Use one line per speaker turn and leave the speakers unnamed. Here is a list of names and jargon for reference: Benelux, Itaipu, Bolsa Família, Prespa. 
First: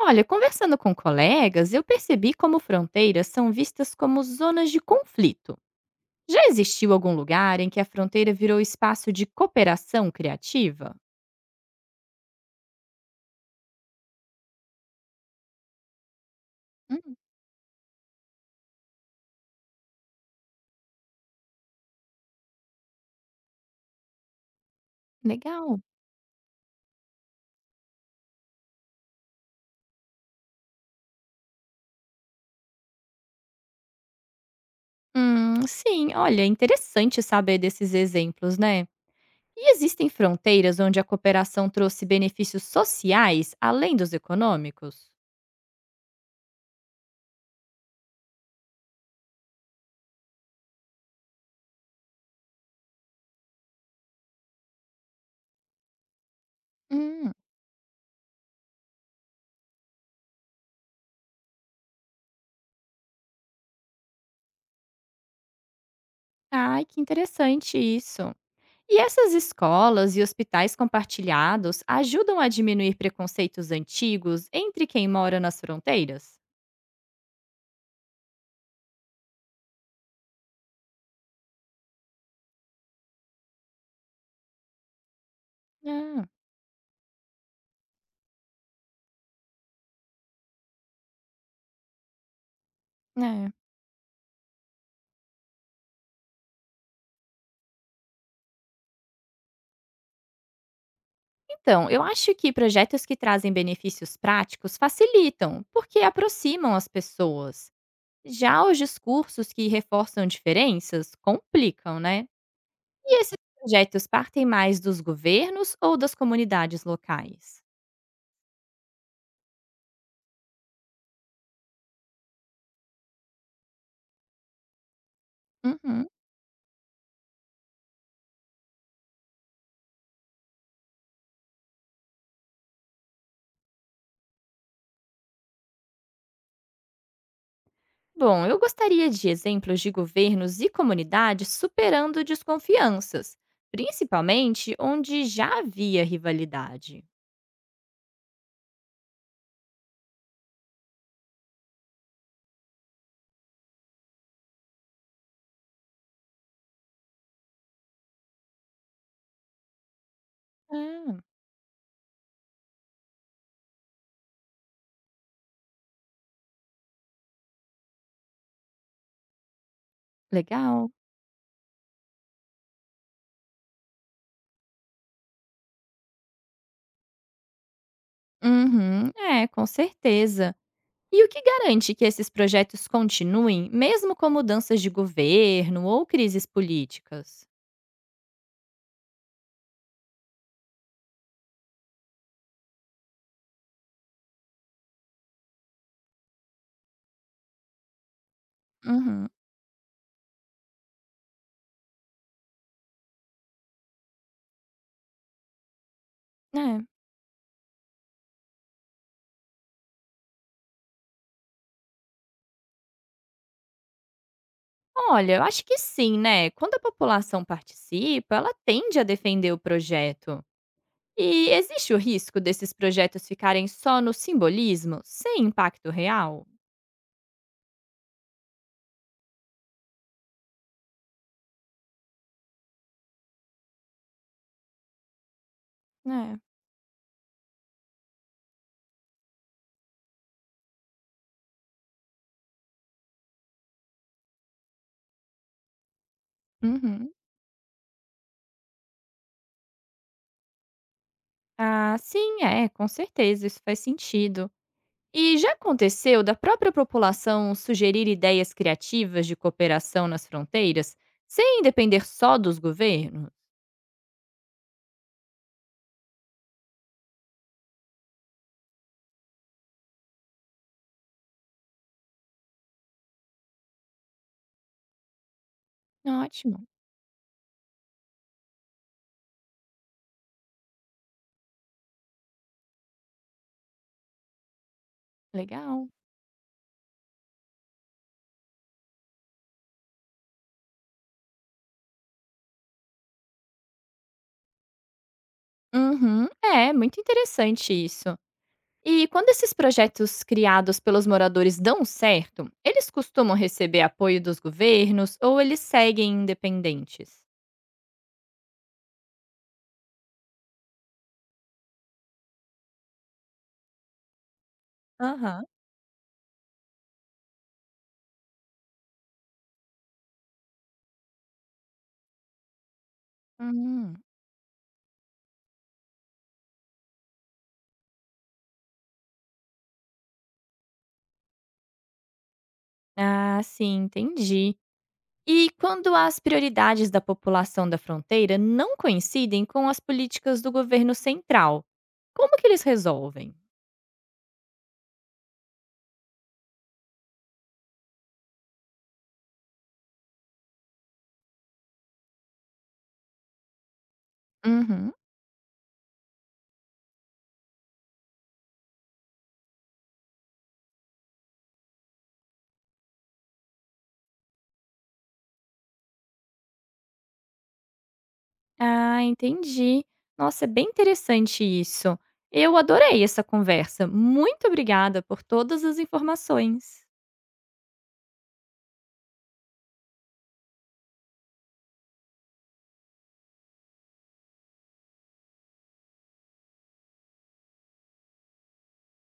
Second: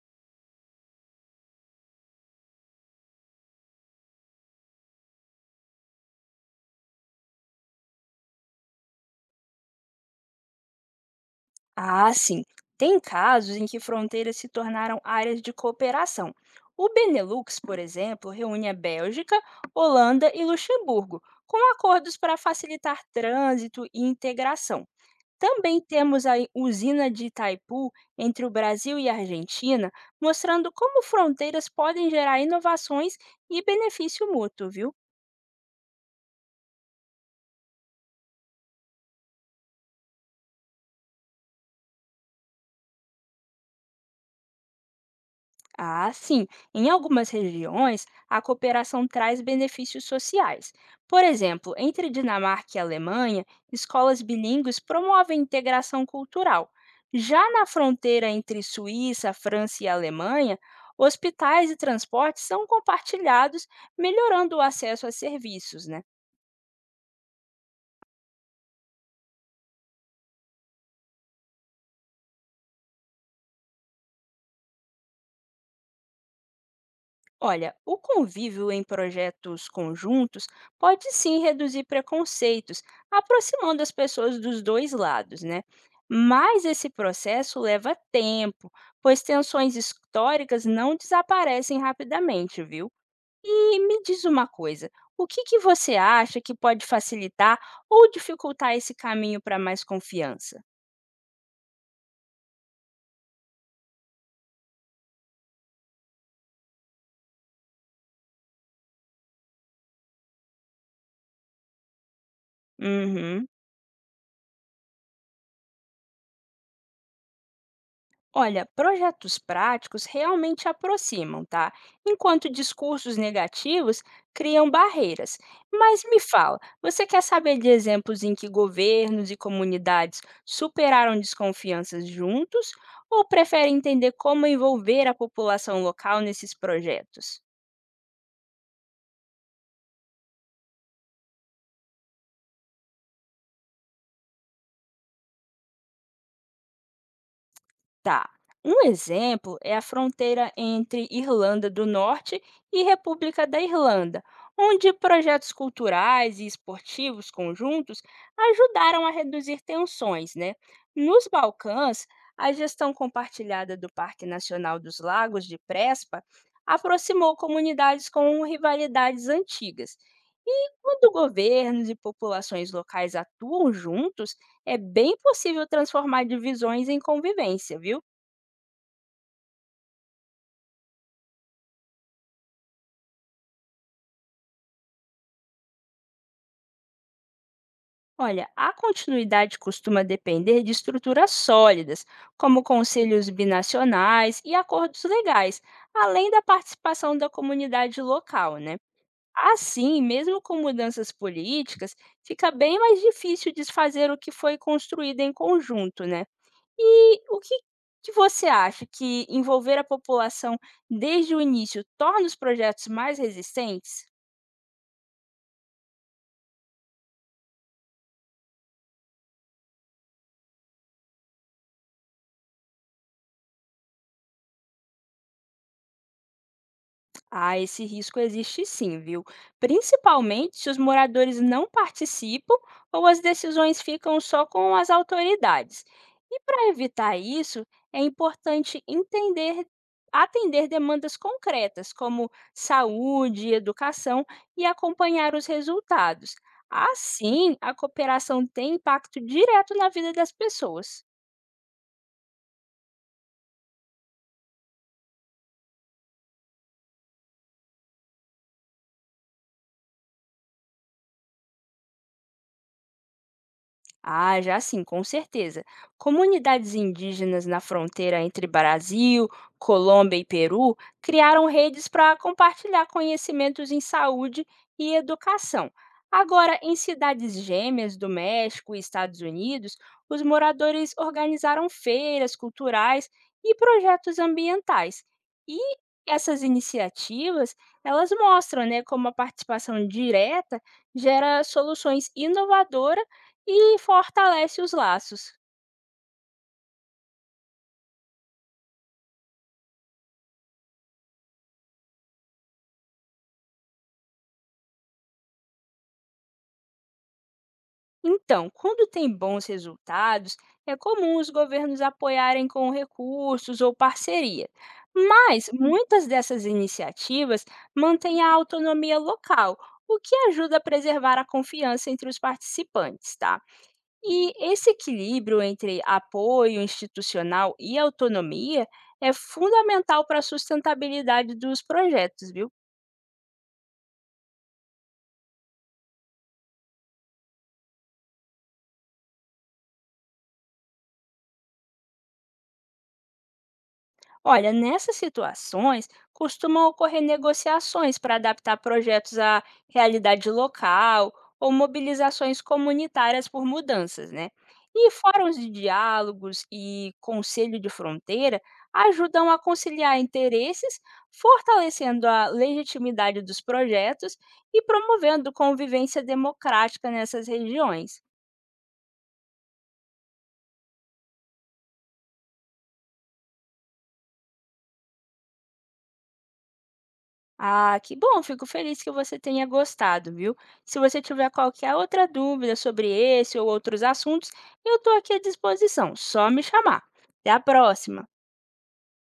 Olha, conversando com colegas, eu percebi como fronteiras são vistas como zonas de conflito. Já existiu algum lugar em que a fronteira virou espaço de cooperação criativa?
Ah, sim. Tem casos em que fronteiras se tornaram áreas de cooperação. O
Hum,
Benelux, por exemplo, reúne a Bélgica, Holanda e Luxemburgo, com acordos para facilitar trânsito e integração.
legal.
Também temos a usina de Itaipu entre o Brasil e a Argentina, mostrando como fronteiras podem gerar inovações e benefício mútuo, viu?
Sim, olha, é interessante saber desses exemplos, né? E existem fronteiras onde a cooperação trouxe benefícios sociais além dos econômicos?
Ah, sim. Em algumas regiões, a cooperação traz benefícios sociais. Por exemplo, entre Dinamarca e Alemanha, escolas bilíngues promovem integração cultural.
Hum,
Já na fronteira entre Suíça, França e Alemanha, hospitais e transportes são compartilhados, melhorando o acesso a serviços, né?
ai, que interessante isso. E essas escolas e hospitais compartilhados ajudam a diminuir preconceitos antigos entre quem mora nas fronteiras?
Olha, o convívio em projetos conjuntos pode sim reduzir preconceitos, aproximando as pessoas dos dois lados, né?
Ah,
Mas esse processo leva tempo, pois tensões históricas não desaparecem rapidamente, viu?
é.
E me diz uma coisa, o que que você acha que pode facilitar ou dificultar esse caminho para mais confiança?
Então, eu acho que projetos que trazem benefícios práticos facilitam, porque aproximam as pessoas. Já os discursos que reforçam diferenças complicam, né? E esses
Uhum.
projetos partem mais dos governos ou das comunidades locais?
Olha, projetos práticos realmente aproximam, tá? Enquanto discursos negativos criam barreiras. Mas
Uhum.
me fala, você quer saber de exemplos em que governos e comunidades superaram desconfianças juntos ou prefere entender como envolver a população local nesses projetos?
Bom, eu gostaria de exemplos de governos e comunidades superando desconfianças, principalmente onde já havia rivalidade.
Tá. Um exemplo é a fronteira entre Irlanda do Norte e República da Irlanda, onde projetos culturais e esportivos conjuntos ajudaram a reduzir tensões, né?
Ah,
Nos Balcãs, a gestão compartilhada do Parque Nacional dos Lagos de Prespa aproximou comunidades com rivalidades antigas. E
legal.
quando governos e populações locais atuam juntos, é bem possível transformar divisões em convivência, viu?
Uhum, é, com certeza. E o que garante que esses projetos continuem, mesmo com mudanças de governo ou crises políticas?
Olha, a continuidade costuma depender de estruturas sólidas, como conselhos binacionais e acordos legais, além da participação da comunidade local, né?
Uhum,
Assim, mesmo com mudanças políticas, fica bem mais difícil desfazer o que foi construído em conjunto, né?
é.
E o que, que você acha que envolver a população desde o início torna os projetos mais resistentes?
Olha, eu acho que sim, né? Quando a população participa, ela tende a defender o projeto. E existe o risco desses projetos ficarem só no simbolismo, sem impacto real?
Ah, esse risco existe sim, viu? Principalmente se os moradores não participam ou as decisões ficam só com as autoridades.
É.
E para evitar isso, é importante entender, atender demandas concretas, como saúde, educação e acompanhar os resultados.
Uhum.
Assim, a cooperação tem impacto direto na vida das pessoas.
Ah, sim, é, com certeza, isso faz sentido. E já aconteceu da própria população sugerir ideias criativas de cooperação nas fronteiras, sem depender só dos governos?
Ah, já sim, com certeza. Comunidades indígenas na fronteira entre Brasil, Colômbia e Peru criaram redes para compartilhar conhecimentos em saúde e educação. Agora,
Ótimo,
em cidades gêmeas do México e Estados Unidos, os moradores organizaram feiras culturais e projetos ambientais. E
legal.
essas iniciativas, elas mostram, né, como a participação direta gera soluções inovadoras e fortalece os laços.
Uhum, é, muito interessante isso. E quando esses projetos criados pelos moradores dão certo, eles costumam receber apoio dos governos ou eles seguem independentes?
Então, quando tem bons resultados, é comum os governos apoiarem com recursos ou parceria.
Aham.
Mas muitas dessas iniciativas mantêm a autonomia local, o que ajuda a preservar a confiança entre os participantes, tá?
Hum.
E esse equilíbrio entre apoio institucional e autonomia é fundamental para a sustentabilidade dos projetos, viu?
Ah, sim, entendi. E quando as prioridades da população da fronteira não coincidem com as políticas do governo central, como que eles resolvem?
Olha, nessas situações, costumam ocorrer negociações para adaptar projetos à realidade local ou mobilizações comunitárias por mudanças, né? E
Uhum.
fóruns de diálogos e conselho de fronteira ajudam a conciliar interesses, fortalecendo a legitimidade dos projetos e promovendo convivência democrática nessas regiões.
Ah, entendi. Nossa, é bem interessante isso. Eu adorei essa conversa. Muito obrigada por todas as informações.
Ah, que bom, fico feliz que você tenha gostado, viu? Se você tiver qualquer outra dúvida sobre esse ou outros assuntos, eu estou aqui à disposição, só me chamar. Até a próxima!